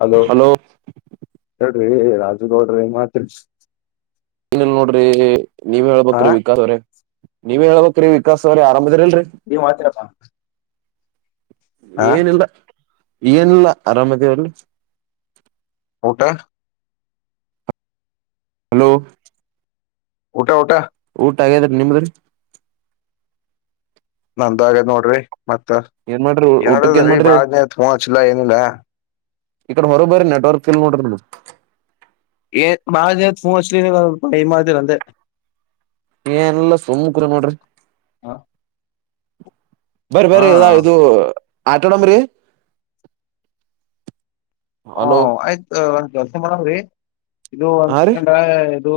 Hello ಹೇಳ್ರಿ ರಾಜುಗೌಡ್ರ ಏನ್ಮಾಡ್ತೀರಿ ನನ್ ನೋಡ್ರಿ ನೀವ ಹಾ ಹೇಳ್ಬೇಕ್ರಿ ವಿಕಾಸ್ ಅವ್ರೇ ನೀವ ಹೇಳ್ಬೇಕ್ರಿ ವಿಕಾಸ್ ಅವ್ರೇ ಅರಾಮಿದೀರಲ್ರಿ ನೀವು ಮಾಡ್ತೀರಪ್ಪ ಏನಿಲ್ಲ ಏನಿಲ್ಲ ಅರಾಮದ ಅವಲ್ಲಿ. ಊಟ. ಹಲೋ. ಊಟಾ ಊಟಾ. ಊಟ ಆಗದ್ರೀ ನಿಮ್ದ್ರೀ. ನಂದ ಆಗೇದ್ ನೋಡ್ರಿ. ಮತ್ತ ಏನ್ ಮಾಡ್ರಿ ಊಟಕ್ ಏನ್ ಏನಡದ್ರೀ ಮಾಡ್ರಿ ಬಾಳನೇ ತಗಚ್ಿಲ್ಲ ಏನಿಲ್ಲ. ಇಕಡೆ ಹೊರಬರಿ ನೆಟ್ವರ್ಕ್ ಕಲೋಮೀಟರ್ ಏನ್ ಮಾ ಪಫೋನ್ಚ್ ಮಾಡತಿರಂದೆ. ಏನಲ್ಲ ಸುಮ್ಮುಖರಿ ನೋಡ್ರಿ. ಹಾ ಬರಿಿ ಬರಿಿ ಇದ ಇದು ಆಟಾಡಮ್ರೀ. ಹ ಆಯ್ತು ಒಂದ್ ಕೆಲಸ ಮಾಡದ್ರಿ ಇದು ಹಾ ರೀ ಒಂದ. ದು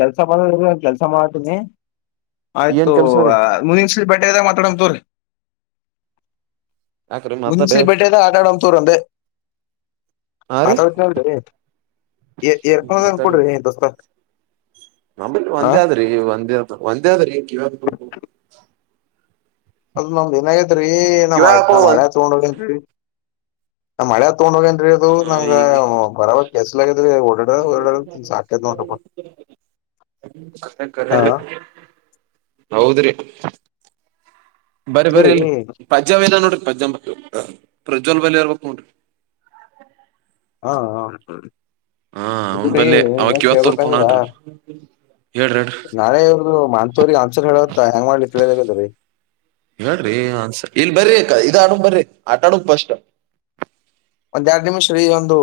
ಕೆಲ್ಸ ಬಂದದ ಕೆಲ್ಸ ಮಾಡತೀನಿ. ಆಯ್ತು ಏನ್ ಕೆಲ್ಸ ರೀ ಮುನಿಂಗ್ ಸಲ್ ಬೇಟೆ ಇದ್ದಾಗ ಮಾತಾಡಂತವ್ರಿ. ಯಾಕ್ರೀ ಮಾತಾಡ್ರಿ ಮುನ್ಸಿಲ್ಪಟ್ಟೆದ ಆಟಾಡಂಂತೂರಂಡ. ಹಾ ರೀ ಆತ ಹೇಳಿ ಎರ್ಕನ್ ಮಾತಾಡ್ರಿ ಕೊಡ್ರಿ [unintelligible] ನಂಬಲ್ಲಿ ಹಾ ಒಂದೇ ಆದ್ರಿ ಒಂದೇ ಒಂದೇ ಆದ್ರಿ. ಒ ನಮ್ದ್ ದಿನಗೇತ್ೀ ನಮ್ಮ್ ಕಿವ್ಯಾಗ ನ್ ಹಾಕೊಳ್ಳೋದು ಹಳೆ ತಗೊಂಡ ಹೋಗನ್ರಿ ನಮ್ಮ ಹಳೇದು. ತಗೊಂಡ ಹೋಗೇಏನ್ರಿ ಅದು ಒಂದ್ ನಂಗ ಈಗ ಬರ ಕೆಸಲಾಗಗದ್ರಿ ಓಡಡ ರ್ಡ ಸಾಕ್ಯದ್ ನೋಡಪ್ಪ. ಹ [unintelligible] ಕರೆ ಹೌದ್ರಿ. ಬರಿ ಇದ್ರೀ ಬರರಿ ಇಲ್ಲಿ ಪಜ್ಜಾಂಬ ಇಲ್ಲ ನೋಡ್ರಿ ಪಜ್ಜಂಬ. ಹ ಪ್ರಜ್ವಲ್ ಬಲರ್ಬೇಕಕ್ಟು. ಹಾ ಅವನ್ ಇ ಬಲ್ಲಿ ಅವಕ್ ಇವತ್ ಏಳ್ಬೇಕಬೇಕಾಯದಾ. ತೋರ್ಕೊಂಡನ್ರಿ ಹೇಳ್ರಿ ಹೇಳ್ರಿ ನಾಳೆ ಇವ್ರರು ಮಾಂತೂರಿಗೆ ಆನ್ಸರ್ ಹೇಳತ್ತ ಹೆಂಗ್ ಮಾಡ್ಲಿ ತಿಳದದೀ. ಹೇಳ್ರಿಸ ಇಲ್ ಬರ ಇದ ಆಡ ಬರ್ರಿ ಆಟ ಹಾಡೋಣ ಫಸ್ಟ್. ಒಂದ್ ಎರಡ್ ನಿಮಿಷ ರೀ ಒಂದು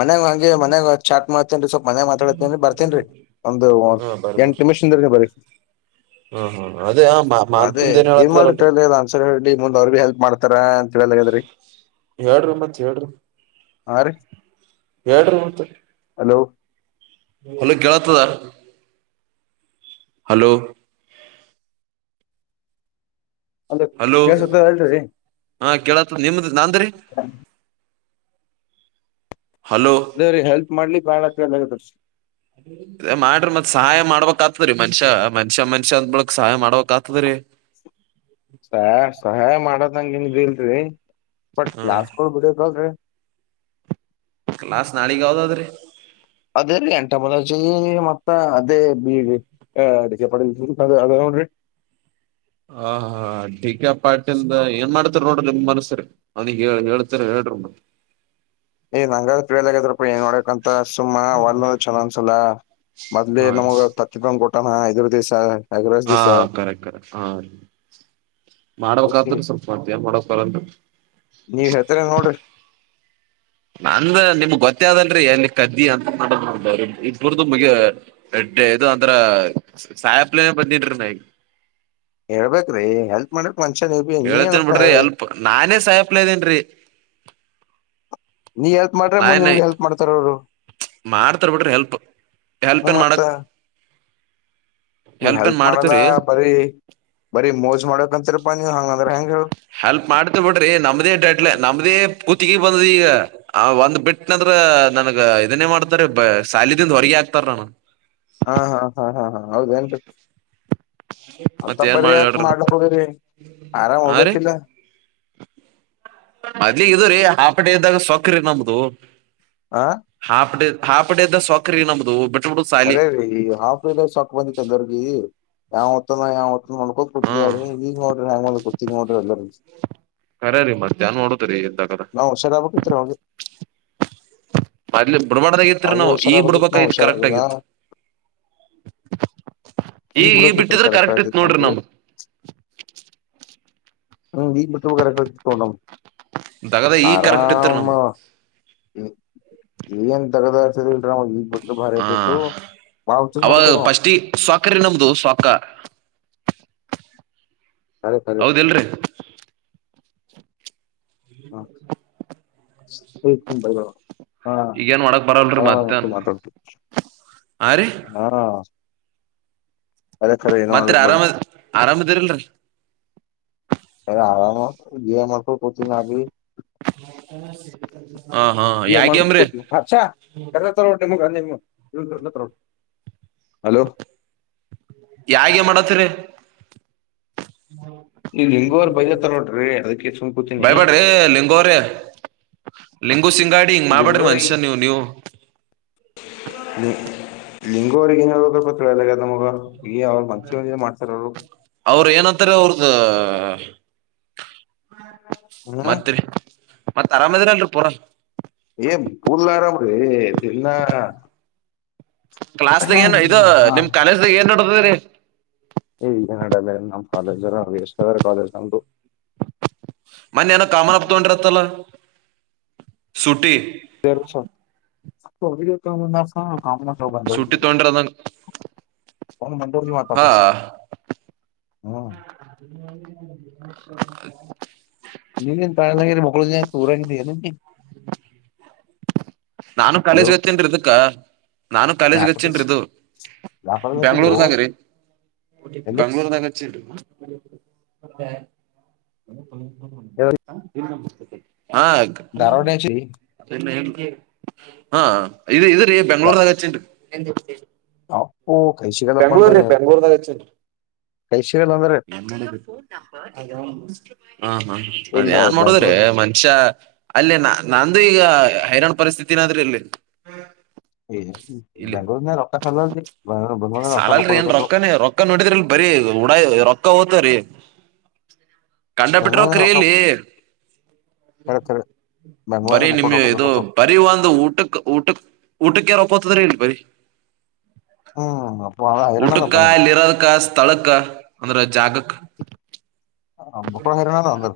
ಮನೆಾಗ ಹಂಗೆ ಮನ್ಯಾಗ ಚಛಟ್ ಮಾಡ. ರ್ತೇನ್ರಿ ಸ್ವಲ್ಪ ಮನೆ ಮಾತಾಡ್ತನ್ರಿ ಬರ್ತೇನ್ೀ ಒಂದು ಹಾ ಬರ್ ಬರ್ ಎಂಟಟ್ ನಿಮಿಷಿಂದ್ರ ನೀ ಬರ. ಹಾ ಹಾ ಅದೇ ಅದೇ ಮಾತಂದ ಏನ್ ಮಾಡ್ರಿ ಹೇಳತ್ತಾರಲ್ರಿ ಹೇಳಲಲ್ಲ ಅನ್ಸರಿ ಹೇಳಿ ಮುಂದೆ ಅವ್ರ ಭಿ ಹೆಲ್ಪ್ ಮಾಡ್ತಾರ ಅಂತ ಹೇಳಲಾಗ. ಸರಿ. ಹೇಳರು ಮತ್ತ ಹೇಳ್ರಿ. ಹಾ ರೀ ಹೆಲ್ಡ್ರಿ ಮತ್ತ್ ಹಲೋ ಇಲ್ಲ ಕೇಳ್ತದ. ಹಲೋ. ಅಲೋ ಹಲೋ ಕೇಳ್ಸತ್ತ ಅಲ್ರಿ ಹಾ ಕೇಳತ್ ನಿಮ್ದ ನಾನ್ಂದ್ರೀ. ಅದೇ ರೀ ಹೆಲ್ಪ್ ಮಾಡ್ಲಿ ಬಾಳ ಚ ಆಗದೀ. ಮಾಡ್ರಿ ಮತ್ ಸಹಾಯ ಮಾಡ್ಬಕ್ ಆತದ್ರೀ ಮನ್ಷ್ಯ ಮನ್ಷ್ಯ ಮನ್ಷ್ಯ ಅಂದ್ ಬಿಳಕ್ ಸಹಾಯ ಮಾಡ್ಬೇಕಕ್ ಆತದ್ರರಿ. [unintelligible] ಸಹಾಯ ಮಾಡದಂಗ ನ್ ಇಲ್ರಿ ಬಟ್ ಹ್ಮ ಕ್ಲಾಸ್ಕಳ್ ಬಿಡಕ್ಲ್್ರಿ. ಕ್ಲಾಸ್ ನಾಳಗ್ ಯಾವದಾದ್ರಿ. ಅದೇ ರೀ ಎಂಟ ಮದಜ ಮತ್ತ ಅದೇ ಅಡಿಕೆ ಪಡೆ ಅ ಅದನ್ರಿ. ಹ [unintelligible] ಹ ಹ ಡಿಕಾ ಪಾಟಿಿಂದ ಏನ್ ಮಾಡ್ತಾರ ನೋಡ್ರಿ ನಿಮ್ ಮನ್ಸ್ರ ಅವನಗ್ ಹೇಳ್ತರ ಹೇಳ. ಹ [unintelligible] ಏ್ ನಂಗ ತಿೇಳದಾಗದ್ರಪ್ಪ ಏನ್ ನೋಡಂತ ಸುಮ್ಮ ವರ್ನ ಚನ ಅನ್ಸಲ್ಲ. ಮೊದ್ಲಿ ಹಾ ರೀ ನಮಗ್ ತತ್ತನ್ ಕೊಟ್ಟಣ ಐದುರು ದೇಶ. ಹಾ ಕರೆಕ್ಟ್ ಕರೆಕಟ್ ಹಾ. ಮಾಡಬೇಕಕ್ ಆತ್ರ ಸ್ವಲ್ಪ ಮಾಡ್ತಯ ಮಾಡನ್. ನೀವ್ ಹೇತರ ನೋಡ್ರಿ. ನಂದ ನಿಮಗ್ ಗೊತ್ತ ಅಲ್ರರಿ ಎಲ್ಲಿ ಕದ್ದಿ ಅಂತ ಮಾಡ ಇರ್ದು ಮುಗ. ಇದು ಅಂದ್ರ ಸಾಯಪ್ಲೇನ ಬದಿದ್ರು ನಗೆ. ಹೇಳ್ಬೇಕೇ್ರೀ ಹೆಲ್ಪ್ ಮಾಡ ಹೇಳ್ತೇನ್ ಬಿಡ್ರಿ ಅಲ್ಪ ನಾನೇ ಸಾಯಪ್ಲ ಇದ್ದೇನ್ರಿ ನೀ ಎಲ್ಪ್ ಮಾಡ್ರೆ ಮುಂದ್ ನಾನೇ ನಿಮ್ಗೆ ಹೆಲ್ಪ್ ಮಾಡ್ತಾರ ಅವ್ರು ಮಾಡ್ತಾರ್ ಬಿಟ್ರಿ ಹೆಲ್ಪ್ ಹ್ಮ ಹೆಲ್ಪ್ ಏನ್ ಮಾಡಕ್ ನೀ ಏನ್ ಹೆಲ್ಪ್ ಮಾಡಲ್ಲ ಮಾಡ್ತೀವ್ರಿ ಬರೀ ಬರೀ ಮೋಜ್ ಮಾಡಕಂತರ ಹೆಲ್ಪ್ ಮಾಡ್ತ ಬಿಡ್ರಿ ನಮ್ದೇ ಡಟ್ಲೆ ನಮ್ದೇ ಕತಿಿಗೆ ಬಂದ ಈಗ ಒಂದ್ ಬಿಟ್ಟನಂದ್ರ ನನಗ ಇದನ್ನೇ ಮಾಡ್ತಾರೆ ಸಾಲ ದಿಂದ ಹೊರಗೆ ಹಾಕ್ತಾರ ನ ಹ ಹಾ ಹಾ ಹಾ ಹಾ ಹಾ ಹೌದು ಎಂಟು ಮತ್ ಏನ್ ಮಂತಪ್ಪರಿ ಮಾಡ್ಲಿ ಯಾಕ ಹೇಳ್ರಿ ನಾ ಮಾಡ ಹೋಗರಿ ಆರಾಮ್ ಹೋಗ್ಬೇಕಿಲ್ಲ ಮದ್ಲಿ ಇದು ರೀ ಹಾಫ್ ಡೇ ಇದ್ದಾಗ ಸೊಕ್ರಿ ನಮ್ದ ಆ ಹಾಫ್ ಡೇ ಹಾಪಡದ್ದ ಸಕ್ರ ನಮ್ದು ಬಿಟ್ಬಿಡುದ್ ಸಾಲಿ ರೇ ರೀ ಈ ಹಾಫ ಡ ಸಾಕ್ ಬಂದಿತ್ತಂದರ್ಗಿ ಯಾವ ್ತನ ಯಾವ ನೋಡ್ಕೋಕ್ ಹ್ಮ್ ಕೊಡ್ತ್ರೀ ಈಗ ನೋ್ರಿ ಹ್ಯಾಂಗ ಮಾಡ ಗೊತ್ತ ನೋಡ್ರಿ ಎಲ್ಲರ ಕರ ರೀ ಮತ್ತ್ಯಾಹ್ ನೋಡ ರ ಎಂತ ಕದ ನಾವ್ ಹುಷಾರಾಗ್ಬೇಕಿತ್ರಿ ಅವಾಗ ಅಲೆ ಬಿಡ್ಬಾಡ್ದಾಗತ್ರಿ ಅವಾಗ ನಾವು ಈಗ್ ಹುಷಾರಾಗ್ಬೇಕಿತ್ ನಾವ್ ಬಿಡ್ಬೈತ್ ಕರೆಕ್ಟ್ ಹುಷಾರಾಗಿಲ್ಲ ಆಗತ್ತು ಈಗ ಈ ಬಿಡಬೇಕಿತ್ರಿ ಬಿಟ್ಟಿದ್ರೆ ಕರೆಕ್ಟ್ ಇತ್ ಆಗ್ತಿತ್ ನೋಡ್ರಿ ನಮ್ದು ನಮ ಹ್ಮ್ ಈ ಬಿಟ್ಟ ಕರ ಕ ತೋೊಂಡು ದಗದ ಈಗ ಕರೆಕ್ಟ್ ಇತ್ರಿ ಆರಾಮ ನಮ್ದು ಏನ್ ತಗದರ್ತದಲ್ರ ನ ಈ ಹ ಅವಾಗ ಮಾಡಿದೇವ್ ನಾವ್ ಫಸ್ಟಿ ಸ್ ಅಕರೆ ನಮ್ದು ಸಾಕಾರ ಖರೆ ಖರೆ ಹೌದ ಎಲ್ರಿ ಹಓ ಸುಪಾಯ ಹಾ ಈಗೇನ್ ಮಾಡಕ್ ಬರಲ್ರಿ ಆರಾಮ ಮತ್ತನ್ ಮಾತ ಆ ರೀ ಹಾ ಅದೇ ಖರೆ ಏನೋ ಮತ್ ಹಳಕ್ ಆರಾಮ ಬಂದು ಆರಾಮದಿರಲ್ರಿ ಎ ಹಾಮ ಗಕ ಪ್ರಚಿ ನಿ ಹ ಹಾ ಮಾಡ ಯಾಗೇಮ್ರೀ ಹಾಾ ಕದ ತ ಒಟೆ ಮ ಅ ಹಲೋ ಯಾಾಗೆ ಮಾಡತ್ರಿ ಈ ಲಿಂಗೋರು ಬೈದ ತರಟ್ರಿ ಅದಕ್ಕೆ ಸುಂಕತೀನಿ ಹ ಬೈಬ್ಯಾಡ್ರಿ ಹು ಸಿಂಗಾಡಿ ಹಿಂಗ್ ಮಾಡ್ಬಡ್ರಿ ಮನುಷ್ಯ ನೀವು ನೀವು ನಿ ಲಂಗುವರ್ಗಂಗ ಕೊತ್ರಳಲ್ಲದ ಮಗ ಈ ಅವ್ರು ಮಂಚಿವ ಮಾಡ್ತಾರ ಅವರು ಹತ್ರರ ಅವ್ದ ಹ್ಮ್ ಮತ್ರಿ ಮತ್ ಅರಾಮದರಲ್ರಿ ಪೂರ ಏನ್ ಪೂರ್ಲ್ಲಾರಾಮ್ರ ಇಲ್ಲ ಕ್ಲಾಸ್್ದಾಗ ಏನ್ ಇದು ನಿಮ್ ಕಾಲೇಜ್ದಾಗ ಏನ್ ನೋಡ್ತರಿ ಏಗ ನಡಲ್ಲ ನಮ್ಮ್ ಕಾಲೇಜ್ ಎರಷ್ಟಾರ ಕಾಲೇಜ್ ಅಂತು ಮನ್ನ ಏನೋ ಕಾಮನ್ಪ್ ತೊಂಡಿರತ್ತಲ್ಲ ಸುಟಿ ಬಸ ಹ ತ ಬಂದ ಸೂಟಿ ತಗೊಂಡಿರದಂಗ ಹ ಮಂಡೂರ ಮಾತ ಹಾ ಆೀ ಹ್ಮ್ ಅದ ನೀ ತ ಮಕ್ಳ ತೂರಾಗಿಲ್ಲ ನಾನು ಕಾಲೇಜ್ಗೆ ಹಚ್ಚನ್ಿದುಕ್ಕ ನಾನು ಕಾಲೇಜ್ಗೆ ಯಾಕ ಹಚ್ಚನ್ಿ ಇದು ವ್ಯಾಪಾರದತಿದ್ದು ಬ್ಯಾಂಗ್ಳೂರುದಾಗ ರ ಎಲ್ಲಿ ಬಂಗ್ಳೂರುದಾಗ ಮತ್ತೆ ಹ ಹ ಹಾ ಇ ಇದ್ರೀ ಬೆಂಗ್ಳೂರ್ದಾಗಚ್ಚನ್ ಹಾ ಬೆಂಗ್ಲೋರ್ ರೀ ಬ ಬೆಂಗ್ಲೋರ್ದಗ ಕೈ ಸಿಗಲ್ಲ ಅಂದ್ರೆ ಫೋನ್ ನಂಬ ಹಾ ಹಾ ಅದ್ ಇಲ್ಲ ಯಏನ್ ಮಾಡದ್ರಿ ಬೆಂಗ್ಳೂರ್ ಮನುಷ್ಯ ಅಲ್ಲೇ ನ ನಂದುು ಈಗ ಹೈರಾಣ್ ಪರಿಸ್ಥಿತಿ ಏನಾದ್ರೂ ಇಲ್ಲಿ ಇಲ್ಲಿ ಬೆಂಗ ನ ರಕ್ತ ಸಲ್ಲ ಸಾಲಲ್ರಿ ಏನ್ ರೊಕ್ಕನೇ ರೊಕ್ಕ ನೋಡಿದ್ರಿಲ್ ಬರಿೀ ರೊಕ್ಕ ಹೋಗ್ತ್ರಿ ಕಂಡ ಬಿಟ್ರೊಕ್ಕ್ರೀ ಇಲ್ಲಿ ರ ರ ಬರೀ ನಿಮ್ ಇದು ಬರೀ ಒಂದು ಊಟಕ್ಕೆ ಊಟ ಊಟಕ್ಕೆರೋ ಪೊತ್ತ ತರ ಹೇಳಪರಿ ಹ್ಮ್ ಅಪ್ಪ ಊಟಕ್ಕ ಹೈರಾಣದಪ್ಪ ನಿಮ್ದು ಇಲ್ಲಿರದಕ್ಕ ಸ್ಥಳಕ್ಕ ಅಂದ್ರ ಜಾಗಕ್ಕ ಬುಕ್ಕೊಂಡು ಹೈರಾಣದ ಅಂದ್ರ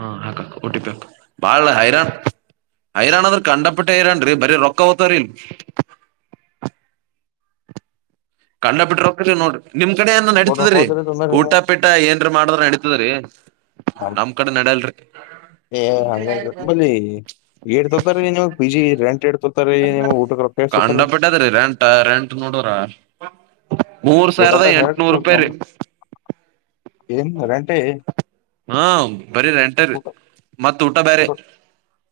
ಹಾ ಹಾಕಕ ಟಿಪಿ ಹಕ ಬಾಳ ಹೈರಾಣನ್ ಹೈರಾಣ ಅಂದ್ರರು ಕಂಡಪಟ್ಟ ಹೈರಾನ್ ರೀ ಬರ ರೊಕ್ಕ ಹೊತ ಅರಿಲ್ಲ ಹ ಕಂಡ ಬಿಟ್ರಕ ನೋ್ರಿ ನಿಮ್ ಕಡೆ ಏನು ಬುಕ್ಕೊಂಡು ರೊಕ್ಕ ನಡತದ್ರರಿ ಹೋದ್ರಿ ಅಂದ್ರ ಊಟ ನಿಮ್ಮ ಪೀಟ ಏನ್ ಮಾಡುದ್ರ ನಡತದ್ರೀ ನಮ್ ಕಡೆ ನಡಲ್ರಿ ಎ ಹಂಗ ಬಲಿ ಏಡ್ತತಾರೀ ನಿಮ್ಗ್ ಬಿಜಿ ರೆಂಟ್ ಡ್ತತೀ ನಿಮ ಊಟ ಕೇಳ್ತೊತಾರೀ ನಡರ ಮೂರು ಸಾವಿರದ ಎಟದ ಎಂಟನೂರು ಹೇಳ್ರಿ ರೂಪಾಯಿ ನಮ್ ರೀ ಏನ್ ರೆಂಟೇ ಹಾ ಬರಿ ಎಂಟೀ ಊಟ ಮತ್ತ ಊಟ ಬೇರೆ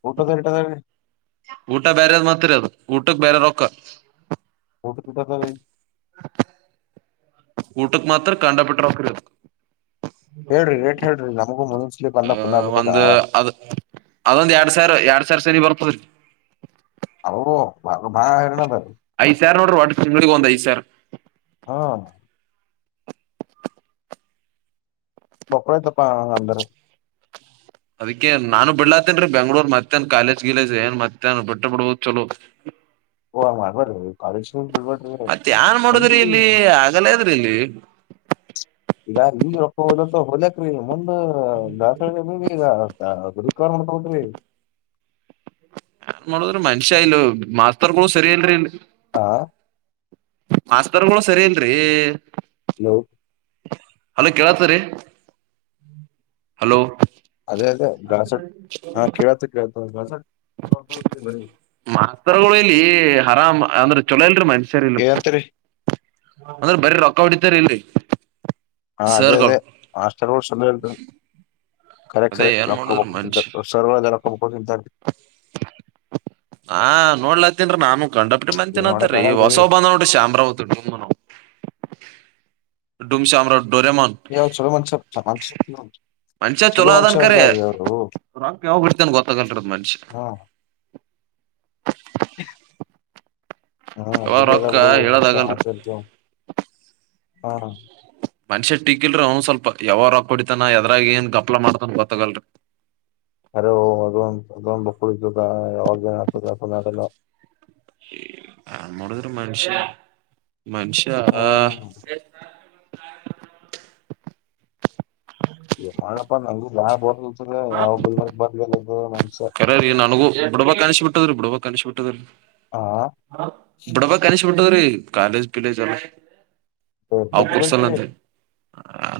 ಊಟ ತಟದನೆ ಊಟ ಬೇರೆದು್ ಮಾತ್ರ ಅದು ಊಟಕ್ ಬೇರೆ ರೊಕ್ಕ ೋಟ ಟ ಸ ಕಊಟಕ್ ಮಾತ್ರ ಕಂಡಪಟ್ಟ ರಕ್ಕರು ಹೇಳ್ರಿ ಏಟ್ ಹೇಳ್ರಿ ನ ಆ ಒಂದು ಅದು ಅದೊಂದ್ ಎರಡ್ ಸಾವಿರ ಎರಡ್ ಸಾವಿರ ಸನ ಬರ್ಪದ್ರಿ ಹ ಬಾಗ ಬಾ ಹರ್ರಣದ ತಿಂಿಗೆಗಂತಐ ಸರ್ ಹಾ ಬಪರೋ ತಪ್ಪ ಅಂದರೆ ಅದಕ್ಕೆ ನಾನು ಬಿಡ್ಲಾತ್ತನ್ರೀ ಬೆಂಗಳೂರ್ ಮತ್ತೇನ್ ಕಾಲೇಜ್ ಗಿಲೇಜ್ ಏನ್ ಮತ್ತೇನ್ ಬಿಟ್ಟ ಬಿಡ್ಬೋದು ಚಲೋ ಬರ ಕಾಲಜ ಮತ್ತ ಯನ್ ಮಾಡುದ್ರಿ ಇಲ್ಲಿ ಆಗಲ ಅದ್ರಿ ಇಲ್ಲಿ ಈಗ ಈಗ ರೊಪ್ಪ ಹೋದತ್ ಹೊಲಕ್ರೀ ಮುಂದ ದಾಸಹಳ್ಳಿಿ ಈಗ ಕಣ ಕೌತ [unintelligible] ಏನ್ ಮಾಡೋದ್ರಿ ಮನುಷ್ಯ ಇಲ್ ಮಾಸ್ತರ್ ಗಳು ಸರಿ ಇಲ್ರರಿ ಇಲ್ಲಿ. ಹಾ ಮಾಸ್ತರ್ಗಳು ಸರಿ ಏನ್ರಿ ಹಲೋ ಹಲೋ ಕೇಳತ್ತರಿೀ ಹಲೋ ಅದೇ ಅದೇ ಗಾಸಟ್ ಹಾ ಕೇಳತ ಕತ ಗಾಸ ಮಾತ್ತರಲಿ ಹರಾಮ ಅಂದ್ರೆ ಚೊಲೋ ಇಲ್ರಿ ಮ ಸರಿ ಇಲ್ಲ ಏನಂತರಿ ಅಂದ್ರೆ ಬರ ರೊಕ್ಕ ಹೊಟ್ಟಿತಾರ ಇಲ್ಲಿ ಹಾ ಅದೇ ಅದೇ ಸರ್ಗಳು ಮಾಸ್ಟರ್ ೋಳ್ಸ್ ಎಂದ ಖರೆ ಅದೇ ಖರೆ ಏನ್ ರೊಕ್ಕಬಕ ಸರ್ವದಾ. ಆ ನೋಡ್ಲತ್ತೀನ್ನ್ರಿ ನಾನು. ಕಂಡಾ ಪಟ್ಟಿ ಮಂದಿ ಏನ್ ಮಾಡಕ್ ತಿನ್ನಾತಾರಿ ಆಗಲ್ರಿ ಹೊಸಾವ ಬಂದವ ನೋಡ್ರಿ ಶಂಬ್ರವ ದಡಿಮಾನ. ಡುಮಶಾಮರಡ. ಹೇ ಅವ ಚೊಲೋ ಮನಷ್ಯಾ. ಮನುಷ್ಯಾ ಚೊಲೋ ಅದಾನ್ ಕರೆ ರಕ್ ಯಾವಾಗ್ ಬಡಿತಾನ್ ಗೊತ್ತಾಗಲ್ರ ದ ಮನುಷ್ಯ. ಹ. ಹ್ ಯಾವಾಗ ಅದುಬಿ ಅದ ರೊಕ್ಕ ಬಿಡು ಹೇಳೋದಾಗಲ್ರಿ ಆತತ ಹಾ. ಮನುಷ್ಯ ಟಿಕಿಲ್ರಿ ಅವನು ಸ್ವಲ್ಪ ಯಾವ ರಕ್ ಹೊಡಿತಾನ ಎದ್ರಾಗ ಏನ್ ಗಪ್ಲ ಮಾಡ್ತಾನ ಗೊತ್ತಾಗಲ್ರರಿ. [unintelligible] ಹಲೋ ಅದೊಂದ್ ಅದೊಂದು ಬುಕ್ ಉಳಿತದ ಯಾವಾಗ ಏನ್ ಆಗ್ತದೆಲ್ಲ. ಯಾನ್ ಮಾಡೋದ್ರಿ ಮನುಷ್ಯ. ಮನಷ್ಯಾ. ಹ್ಮ್ ಏನ್ ಮಾಡ್ಲಪ್ಪ ನಂಗು ಬಾಳ ಬೋರ್ ಅನಸ್ಲ ಯಾವಾಗ ಗುಲ್ಬರ್ ಬರ್ಲೆ. ಕರ ರೀ ನನಗೂ ಬಿಡಬಕ್ ಅನೀಶ್ ಬಿಟ್ಟದ್ರೀ ಬಿಡ್ಬಕ್ ಅನಿಶ ಬಿಟ್ಟದ್ರಿ. ಹಾ ಬಿಡಬಕ್ ಅನೀಶ್ ಬಿಟ್ಟದ್ರಿ ಕಾಲೇಜ್ ಪಿಲೇಜ್ ಎಲ್ಲಾ. ಹು ಬಿಟಬಿಡ್ರಿ.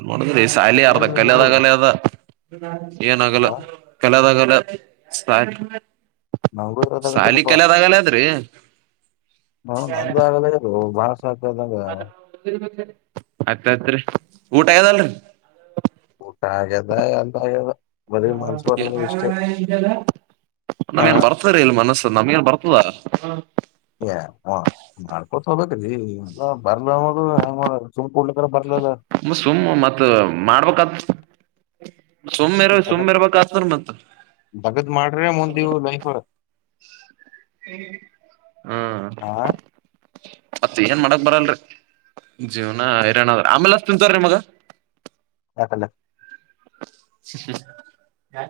ನೋಡದ್ರೀ ಸಾಲಿ ಅರ್ದಾ ಕಲದ ಆಗಲ್ಲಾ ಏನ ಆಗಲ್ಲ ಹಾ ಕಲದ ಆಗಲ್ಲ. ಸಾಲ ನಂಗೂ ಸಾಲಿ ಇರೋದಾಗದಪ್ಪಾ ಕಲದಾಗಲ್ಲ ಅದ್ರಿ. ಹಾ ನಂದು ಆಗಲ್ಲಗದ ಬಾಳಸ. ಅತ್ತತ್ರಿ ಊಟ ಆಗ್ಯದಲ್ಲರಿ. ಊಟ ಆಗ್ಯದ ಎಲ್ಲಾ ಆಗ್ಯದ. ಬರೀ ಮನ್ಸ ಬರ್ಲ ಇಷ್ಟೇ ಇದ. [inaudible] ಹ ನಮಗೆನ್ ಬರ್ತದ ರಿ ಇಲ್ ಮನಸ್ಸ ನಮ್ಗೇನ್ ಬರ್ತದ. ಏ ಓ ಮಾಡ್ಕೊತ ಹೋಗಬೇಕ್ರೀ ಎಲ್ಲ ಬರ್ಲ ಅನೋದು ಹೆಂಗ ಮಾಡುದು. ಮತ್ ಸುಮ್ಮ್ ಮತ್ತ ಮಾಡ್ಬೇಕಾತ್. ಸುಮ್ಮಿರಲ ಸುಮ್ಮ ಇರ್ಬೇಕ ಆತದ ರಿ ಮತ್ರ. ತಗದ್ ಮಾಡ್ರೆ ಮುಂದ ಇವು ಲೈಫ್ ಹ್ಮ್ ಹ ಮತ್ತ ಏನ್ ಮಾಡಕ್ ಬರಲ್ರಿ. ಜೀವ್ನ ಹೈರಾಣ್ರ ಆಮೇಲೆ ಹಚ್ತೇನ್ ತಗೋರಿ ನಿಮಗ. ಯಾಕಲೆ. ಹ್ಮ್ಮ್ ಯಾ.